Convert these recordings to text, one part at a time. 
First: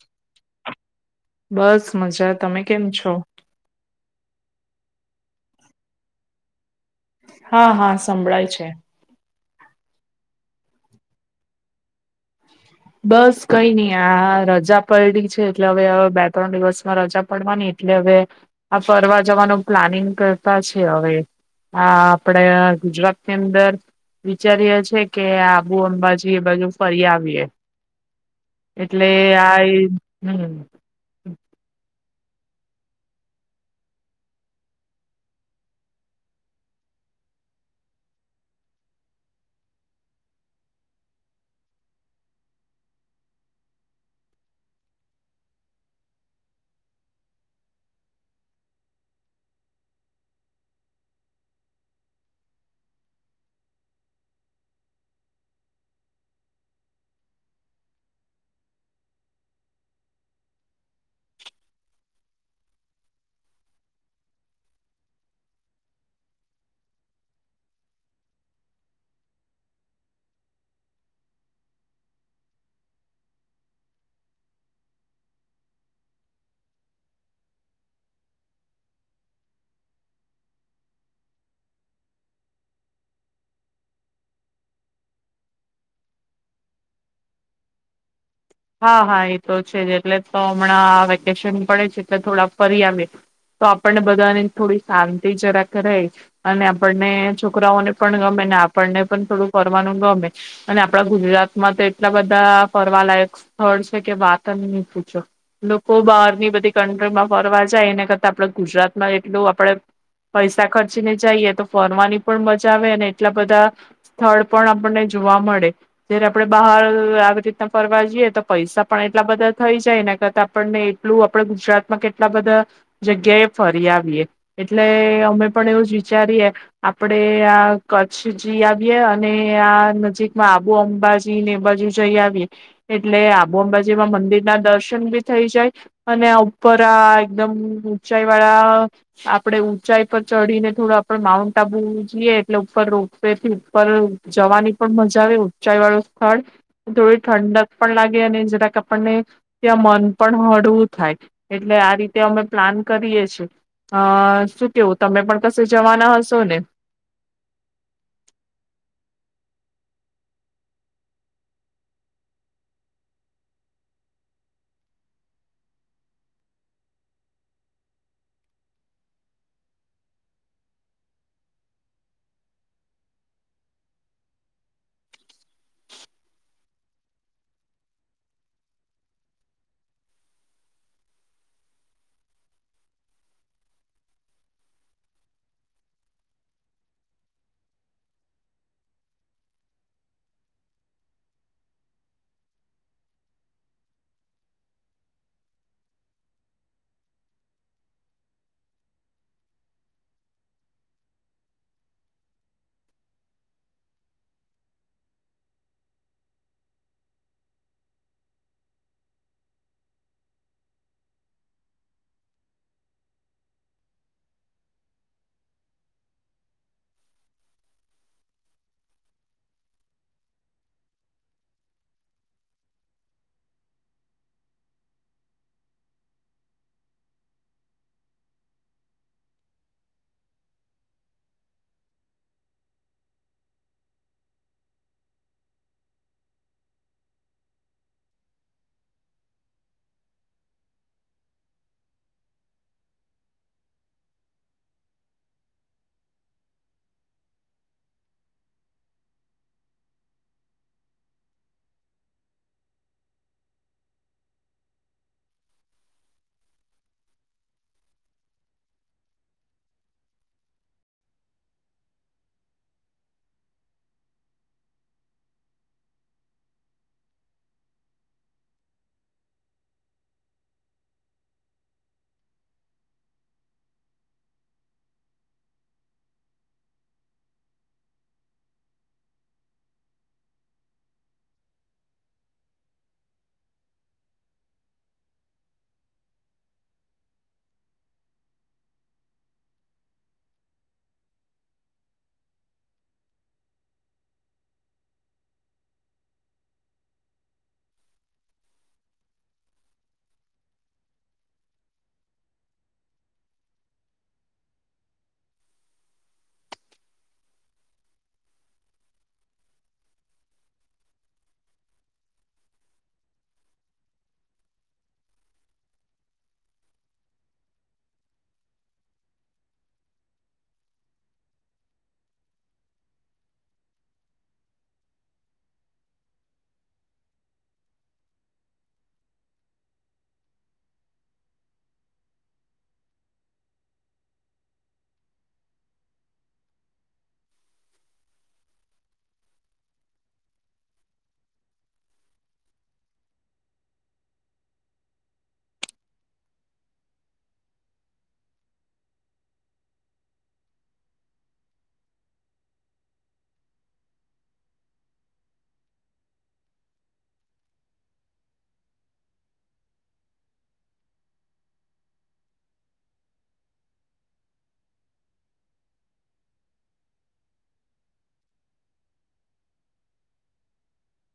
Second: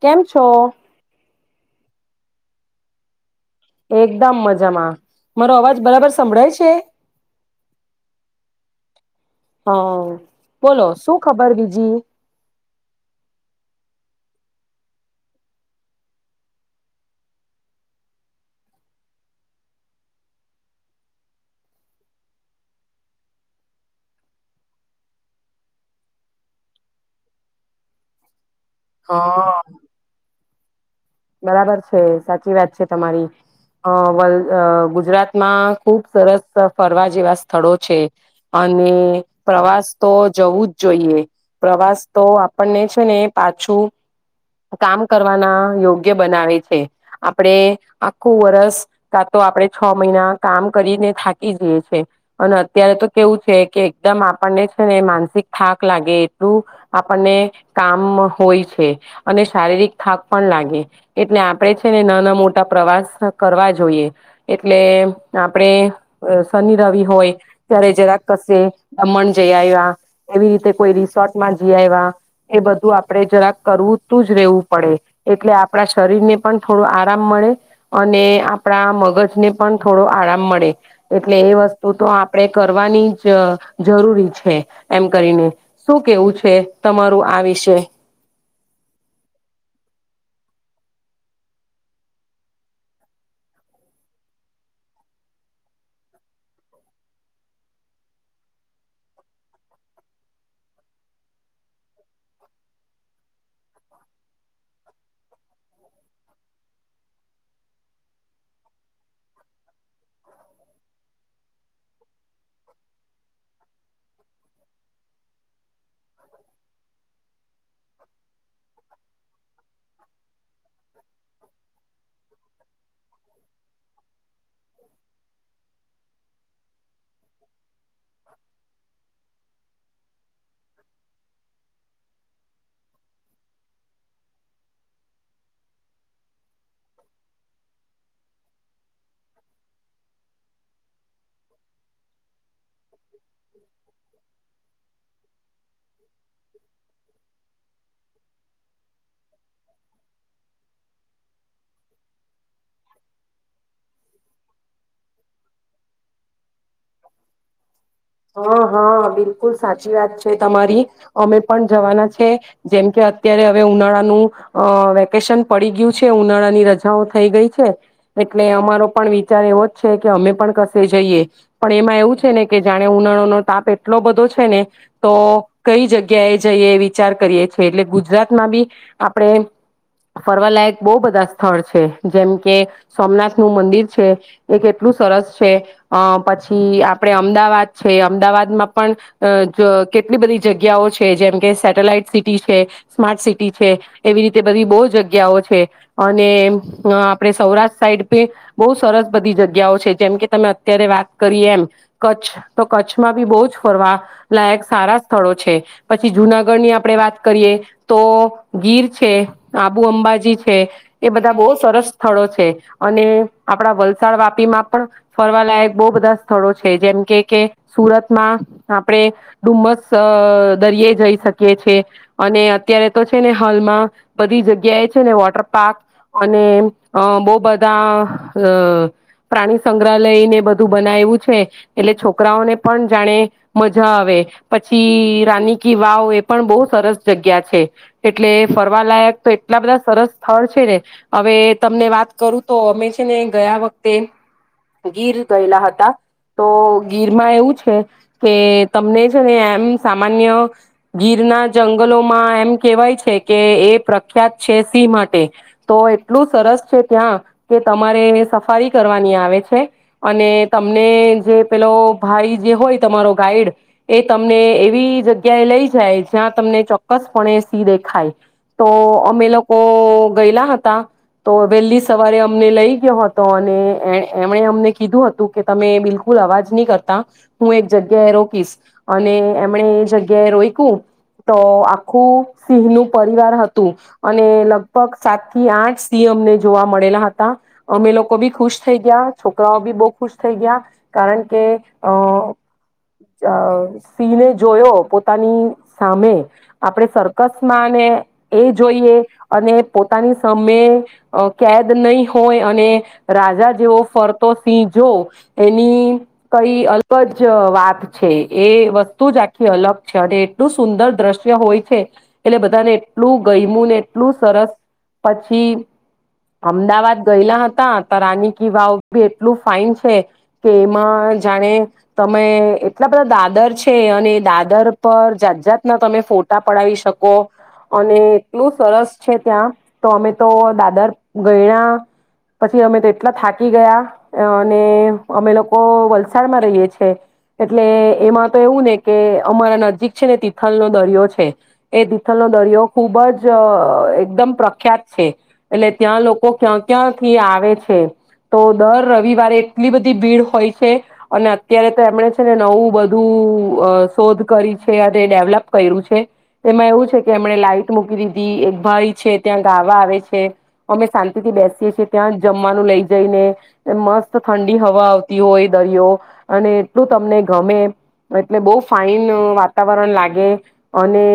કેમ છો? બસ મજા, તમે કેમ છો? એકદમ મજામાં, મારો અવાજ બરાબર સંભળાય છે? હા હા સંભળાય છે. હા બોલો શું ખબર બીજી? બસ કઈ નહી આ રજા પડડી છે એટલે હવે હવે બે ત્રણ દિવસમાં રજા પડવાની એટલે હવે આ ફરવા જવાનું પ્લાનિંગ કરતા છે હવે, આ આપડે ગુજરાતની અંદર વિચારીએીએ કે આબુ અંબાજી એ બાજુ ફરી આવીએ. એટલે હા આ એ હમ્મ. બરાબર છે સાચી વાત છે તમારી અ વલ ગુજરાતમાં ખુબ સરસ ફરવા જેવા સ્થળો છે, અને પ્રવાસ તો જવું જ જોઈએ. પ્રવાસ તો આપણને છે ને પાછું કામ કરવાના યોગ્ બનાવે છે, આપણે આખું વરસ કા તો આપણે છ મહિના કામ કરીને થાકી જઈએ છે અને અત્યારે તો કેવું છે કે એકદમ આપણને છે ને માનસિક થાક લાગે એટલું આપણને કામ હોય છે અને શારીરિક થાક પણ લાગે. એટલે આપણેે છે ને નાના મોટા પ્રવાસ કરવા જોઈએ, એટલે આપણેે શનિ રવિ હોય ત્યારે જરાક કશે દમણ જઈ આવ્યા, એવી રીતે કોઈ રિસોર્ટમાં જઈ આવ્યા એ બધું આપણેે જરાક કરવું તું જ રહેેવું પડે એટલે આ આપણા શરીરને પણ થોડો આરામ મળે અને આપણા મગજને પણ થોડો આરામ મળે, એટલે એ વસ્તુ તો આપણે કરવાની જ જરૂરી છે, એમ કરીને શું કેવું છે તમારું આ વિષય હા હા એ તો છે જ એટલે તો હમણાં વેકેશન પડે છે, એટલે થોડા ફરી આવએ તો આપણને બધાની થોડી શાંતિ જરાક રહી અને આપણને છોકરાઓને પણ ગમે ને આપણને પણ થોડું ફરવાનું ગમે અને આપણા ગુજરાતમાં તો એટલા બધા ફરવાલાયક. સ્થળ વાત ન પૂછો લોકો બહારની બધી કન્ટ્રીમાં ફરવા જાય એના કરતા આપડ ગુજરાતમાં એટલું આપડે પૈસા ખર્ચીને જઈએ, તો ફરવાની પણ મજા આવે અને એટલા બધા સ્થળ પણ આપણને જોવા મળે, જયારે આપણે બહાર આવી રીતના ફરવા જઈએ તો. પૈસા પણ એટલા બધા થઈ જાય ને કરતા આપણને એટલું આપણે ગુજરાતમાં કેટલા બધા જગ્યાએ ફરી આવીએ, એટલે અમે પણ એવું જ વિચારીએ આપણેે આ કચ્છ જઈ આવીએ અને આ નજીકમાં આબુ અંબાજી ને એ બાજુ જઈ આવીએ. એટલે આબુ અંબાજીમાં મંદિર ના દર્શન બી થઈ જાય અને આ ઉપર આ એકદમ ઊંચાઈ વાળા આપડે ઊંચાઈ પર ચઢીને થોડું આપ માઉન્ટ આબુ જઈએ, એટલે ઉપર રોપ વે થી ઉપર જવાની પણ મજા આવે ઊંચાઈ વાળું સ્થળ થોડી ઠંડક. પણ લાગે અને જરાક આપણને ત્યાં મન પણ હળવું થાય એટલે આ રીતે અમે પ્લાન કરીએ છીએ. અ શું કેવું તમે પણ કશે જવાના હશો ને? હા હા બિલકુલ સાચી વાત છે તમારી અમે પણ જવાના છે જેમ કે અત્યારે હવે ઉનાળાનું અ વેકેશન પડી ગયું છે, ઉનાળાની રજાઓ થઈ ગઈ છે એટલે અમારો પણ વિચાર એવો જ છે કે અમે પણ કશે જઈએ પણ એમાં એવું છે ને કે. જાણે ઉનાળો નો તાપ એટલો બધો છે ને તો કઈ જગ્યાએ જઈએ વિચાર કરીયએ છે, એટલે ગુજરાતમાં બી આપણે ફરવાલાયક બહુ બધા સ્થળ છે જેમ કે સોમનાથ નું મંદિર છે એ કેટલું સરસ છે, અ પછી આપણે અ અમદાવાદ છે. અમદાવાદમાં પણ કેટલી બધી જગ્યાઓ છે જેમ કે સેટેલાઈટ સિટી છે, સ્માર્ટ સિટી છે, એવી રીતે બધી બહુ જગ્યાઓ છે અને આપણે સૌરાષ્ટ્ર સાઈડ પણ બહુ સરસ બધી જગ્યાઓ છે જેમ કે તમે અત્યારે વાત કરી એમ. કચ્છ તો કચ્છમાં બી બહુ જ ફરવા લાયક સારા સ્થળો છે, પછી જુનાગઢની આપડે વાત કરીએ તો ગીર છે, આબુ અંબાજી છે. એ બધા બહુ સરસ સ્થળો છે અને આપડા વલસાડ વાપીમાં પણ ફરવાલાાયક બહુ બધા સ્થળો છે. જેમ કે કે સુરતમાં આપણે ડુમસ દરિયે જઈ શકીએ છે, અને અત્યારે તો છે ને હાલમાં બધી જગ્યાએ છે ને વોટર પાર્ક અને અ બહુ બધા અ પ્રાણી સંગ્રહાલય ને બધું બનાવું છે. એટલે છોકરાઓને પણ જાણે મજા આવે પછી રાની કી વાવ, એ પણ બહુ સરસ જગ્યા છે એટલે ફરવાલાયક તો એટલા બધા સરસ સ્થળ છે ને હવે તમને વાત કરું તો અમે છે ને ગયા વખતે ગીર ગયેલા હતા. તો ગીરમાં એવું છે કે તમને છે ને એમ સામાન્ય ગીર ના જંગલોમાં એમ કેહેવાય છે કે એ પ્રખ્યાત છે સિંહ માટે, તો એટલું સરસ છે ત્યાં કે તમારે સફારી કરવાની આવે છે અને તમ જે પેલો ભાઈ જે હોય તમારો ગાઈડ એ તમને એવી જગ્યાએ લઈ જાય જ્યાં તમને ચોક્કસપણે સી દેખાય, તો અમે લોકો ગયેલા હતા તો વહેલી સવારે અમને લઈ ગયો હતો અને એમણે અમને કીધું હતું કે. તમે બિલકુલ અવાજ નહી કરતા હું એક જગ્યા એ રોકીશ અને એમણે એ જગ્યા એ રોક્યું, તો આખું સિંહ નું પરિવાર હતું અને લગભગ સાત થી આઠ સિંહ અમને જોવા મળેલા હતા અમે લોકો બી ખુશ થઈ ગયા છોકરાઓ બી બહુ ખુશ. થઈ ગયા કારણ કે અ સિંહને જોયો પોતાની સામે આપણે સરકસ માં ને એ જોઈએ અને પોતાની સામે કેદ નહીં હોય અને રાજા જેવો ફરતો સિંહ જો. એની કઈ અલગ જ વાત છે એ વસ્તુ જ આખી અલગ છે, અને એટલું સુંદર દ્રશ્ય હોય છે એટલે બધાને એટલું ગયમું ને એટલું સરસ પછી અમદાવાદ ગયેલા હતા ત રાની કી વાવી એટલું ફાાઈન છે. કે એમાં જાણે તમે એટલા બધા દાદર છે અને દાદર પર જાત જાતના તમે ફોટા પડાવી શકો અને એટલું સરસ છે ત્યાં તો અમે તો દાદર ગયણા પછી અમે તો એટલા થાકી ગયા અને અમે લોકો વલસાડમાં રહીએ છ છે એટલે એમાં તો એવું ને કે અમારા નજીક છે ને તિથલનોો દરિયો છે એ તિથલનોો દરિયો ખુબ જ એકદમ પ્રખ્યાત છે એટલે ત્યાં લોકો ક્યાં ક્યાંથી આવે છે તો દર રવિવારે એટલી બધી ભીડ હોય છે અને અત્યારે તો એમણે છે ને નવું બધું શોધ કરી છે અને ડેવલપ કર્યું છે એમાં એવું છે કે એમણે લાઈટ મૂકી દીધી એક ભાઈ છે ત્યાં ગાવા આવે છે અમે શાંતિથી બેસીએ છીએ ત્યાં જમવાનું લઇ જઈને મસ્ત ઠંડ હવા આવતી હોય દરિયો અને એટલું તમને ગમે એટલે બહુ ફાઈન વાતાવરણ લાગે અને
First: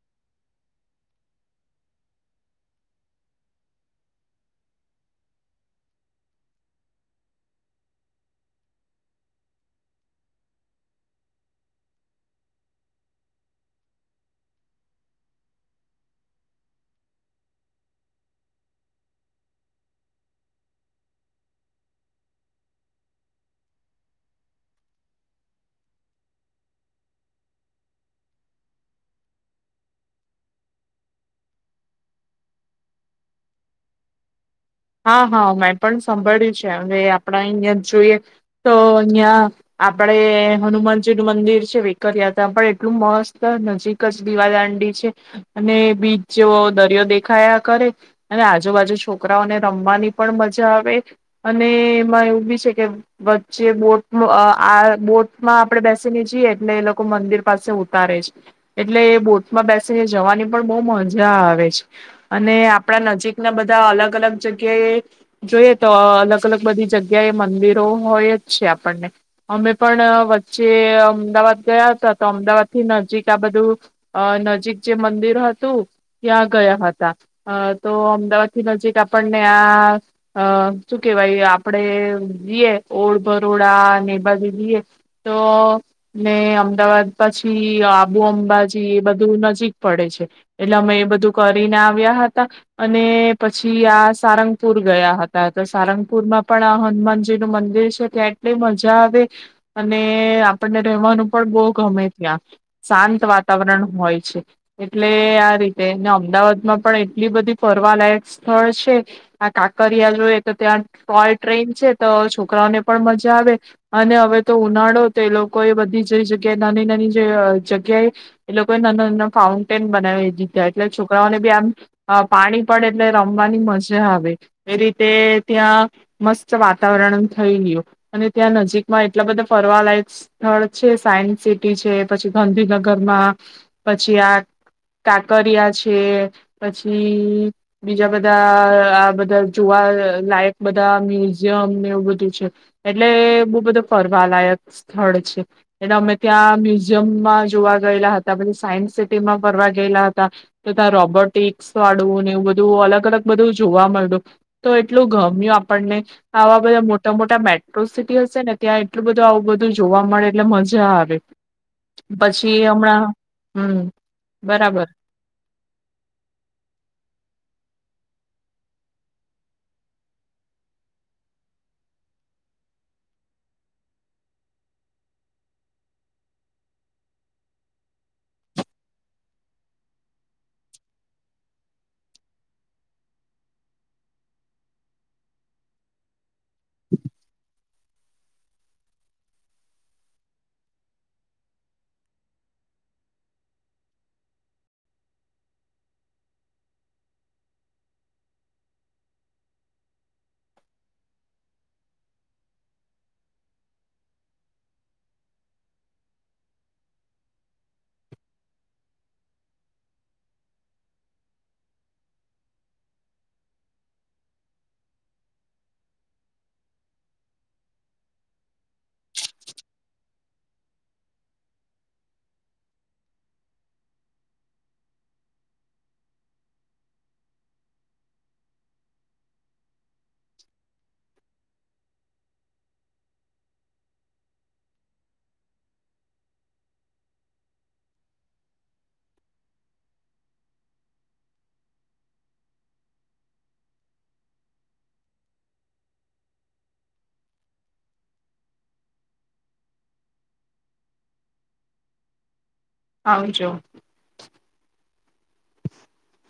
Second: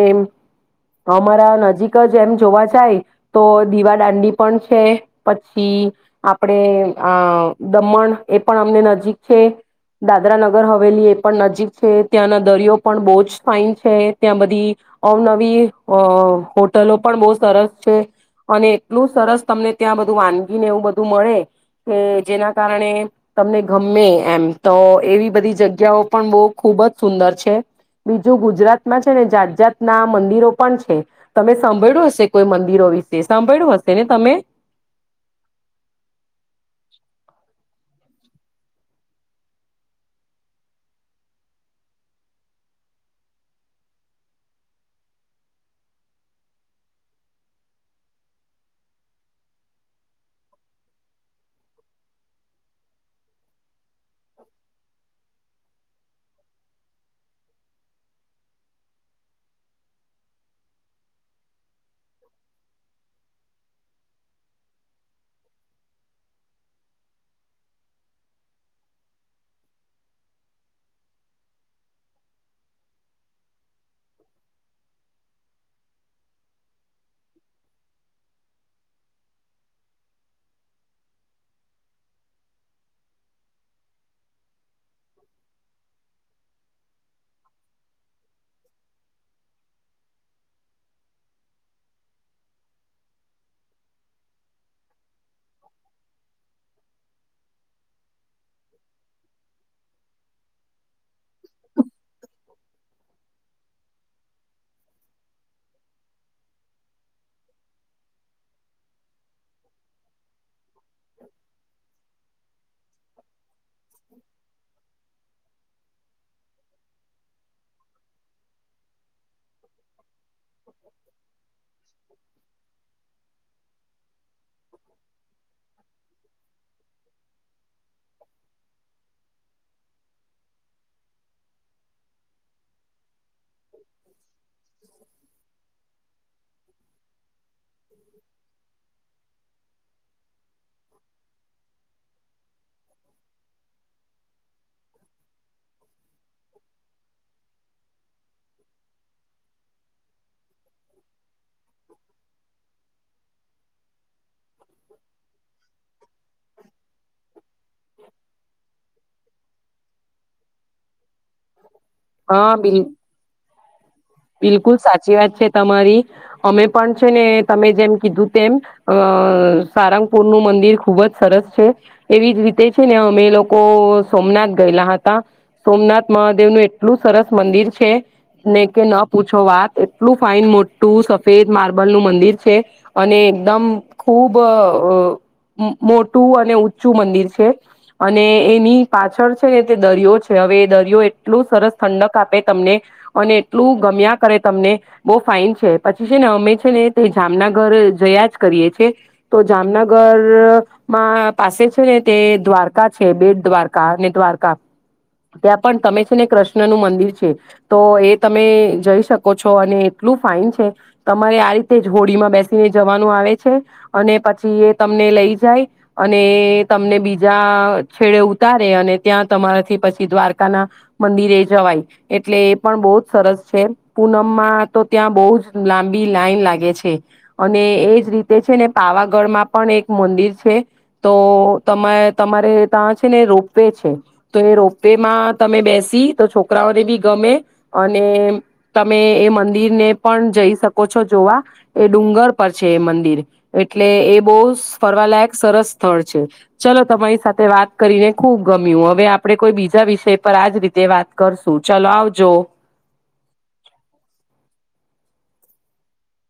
અમારા નજીક જ એમ જોવા જાય તો દીવા દાંડી પણ છે પછી આપણે આ દમણ એ પણ અમને નજીક છે દાદરા નગર હવેલી એ પણ નજીક છે ત્યાંના દરિયો પણ બહુ જ ફાઈન છે ત્યાં બધી અવનવી હોટલો પણ બહુ સરસ છે અને એટલું સરસ તમને ત્યાં બધું વાનગીને એવું બધું મળે કે જેના કારણે તમને ગમે એમ તો એવી બધી જગ્યાઓ પણ બહ ખુબ જ સુંદર છે બીજું ગુજરાતમાં છે ને જાત જાતના મંદિરો પણ છે તમે સાંભળ્યું હશે કોઈ મંદિરો વિશે સાંભળ્યું હશે ને તમે. હા હા મેં પણ સાંભળ્યું છે આપડા અહં જોઈએ તો અહિયાં આપડે હનુમાનજી નું મંદિર છે વેકરયાત્રા પણ એટલું મસ્ત નજીક જ દીવાદાંડી છે અને બીચ જેવો દરિયો દેખાયા કરે અને આજુબાજુ છોકરાઓને રમવાની પણ મજા આવે અને એમાં એવું બી છે કે વચ્ચે બોટ આ બોટમાં આપણે બેસીને જઈએ એટલે એ લોકો મંદિર પાસે ઉતારે છે એટલે એ બોટમાં બેસીને જવાની પણ બહુ મજા આવે છે અને આપડા નજીકના બધા અલગ અલગ જગ્યાએ જોઈએ તો અલગ અલગ બધી જગ્યા એ મંદિરો હોય જ છે આપણને અમે પણ વચ્ચે અમદાવાદ ગયા હતા તો અમદાવાદ થી નજીક આ બધું અ નજીક જે મંદિર હતું ત્યાં ગયા હતા તો અમદાવાદ થી નજીક આપણને આ શું કેહેવાય આપડે જઈએ ઓળ ભરોડા અનેને એ બાજુ જઈએ તો ને અમદાવાદ પછી આબુ અંબાજી એ બધું નજીક પડે છે એટલે અમે એ બધું કરીને આવ્યા હતા અને પછી આ સારંગપુર ગયા હતા તો સારંગપુર માં પણ આ હનુમાનજી નું મંદિર છે ત્યાં એટલી મજા આવે અને આપણને રવાનું પણ બહુ ગમે ત્યાં શાંત વાતાવરણ હોય છે એટલે આ રીતે અમદાવાદમાં પણ એટલી બધી ફરવાલાયક સ્થળ છે આ કાકરિયા જોઈ તો ત્યાં ટોય ટ્રેન છે તો છોકરાઓને પણ મજા આવે અને હવે તો ઉનાળો તો એ લોકો એ બધી જે જગ્યાએ નાની નાની જે જગ્યાએ એ લોકોએ નાના નાના ફાઉન્ટેન બનાવી દીધા એટલે છોકરાઓને બી આમ પાણી પડે એટલે રમવાની મજા આવે એ રીતે ત્યાં મસ્ત વાતાવરણ થઈ ગું અને ત્યાં નજીકમાં એટલા બધા ફરવાલાયક સ્થળ છે સાયન્સ સિટી છે પછી ગાંધીનગરમાં પછી આ કાકરિયા છે પછી બીજા બધા આ બધા જોવા લાયક બધા મ્યુઝિયમ ને એવું બધું છે એટલે બહુ બધું ફરવા લાયક સ્થળ છે એટલે અમે ત્યાં મ્યુઝિયમમાં જોવા ગયેલા હતા પધી સાયન્સ સિટીમાં ફરવા ગયેલા હતા તો ત્યાં રોબોટિક્સ વાળું ને એવું બધું બું અલગ અલગ બધું જોવા મળ્યું તો એટલું ગમ્યું આપણને આવા બધા મોટા મોટા મેટ્રો સિટી હશે ને ત્યાં એટલું બધું આવું બધું જોવા મળે એટલે મજા આવે. હા પછી બિલ હમણાં હમ. બિલકુલ બરાબર સાચી વાત છે તમારી અમે પણ છે ને તમે જેમ કીધું તેમ અ સારંગપુર નું મંદિર ખુબ જ સરસ છે એવી જ રીતે છે ને અમે એ લોકો સોમનાથ ગયેલા હતા સોમનાથ મહાદેવનું એટલું સરસ મંદિર છે ને કે ન પૂછો વાત એટલું ફાઇન મોટું સફેદ માર્બલનુંું મંદિર છે અને એકદમ ખુબ મોટું અને ઊંચું મંદિર છે અને એની પાછળ છે ને તે દરિયો છે હવે એ દરિયો એટલું સરસ ઠંડક આપે તમને અને એટલું મ કર તમને બહુ ફાઈન છે પછી છે ને અમે છે ને તે જામનગર જયા જ કરીએ છે તો જામનગરમાં પાસે છે ને તે દ્વારકા છે બેટ દ્વારકા અને દ્વારકા ત્યાં પણ તમે છે ને કૃષ્ણનું મંદિર છે તો એ તમે જઈ શકો છો અને એટલું ફાાઈન છે તમારે આ રીતે હોડીમાં બેસીને જવાનું આવે છે અને પછી એ તમને લઈ જાય અને તમને બીજા છેડે ઉતારે અને ત્યાં તમારાથી પછી દ્વારકા ના મંદિરે જવાય એટલે એ પણ બહુ જ સરસ છે. પૂનમમાં તો ત્યાં બહુ જ લાંબી લાઈન લાગે છે અને એજ રીતે છે ને પાવાગઢમાં પણ એક મંદિર છે તો તમારે ત્યાં છે ને રોપવે છે તો એ રોપવેમાં તમે બેસી તો છોકરાઓને બી ગમે અને તમે એ મંદિર ને પણ જઈ શકો છો જોવા એ ડુંગર પર છે એ મંદિર એટલે એ બહુ ફરવાલાયક સરસ સ્થળ છે ચલો તમારી સાથે વાત કરીને ખુબ ગમ્યું હવે આપડે કોઈ બીજા વિષય પર આજ રીતે વાત કરશું ચાલ આવજો. હ જો. [inaudible]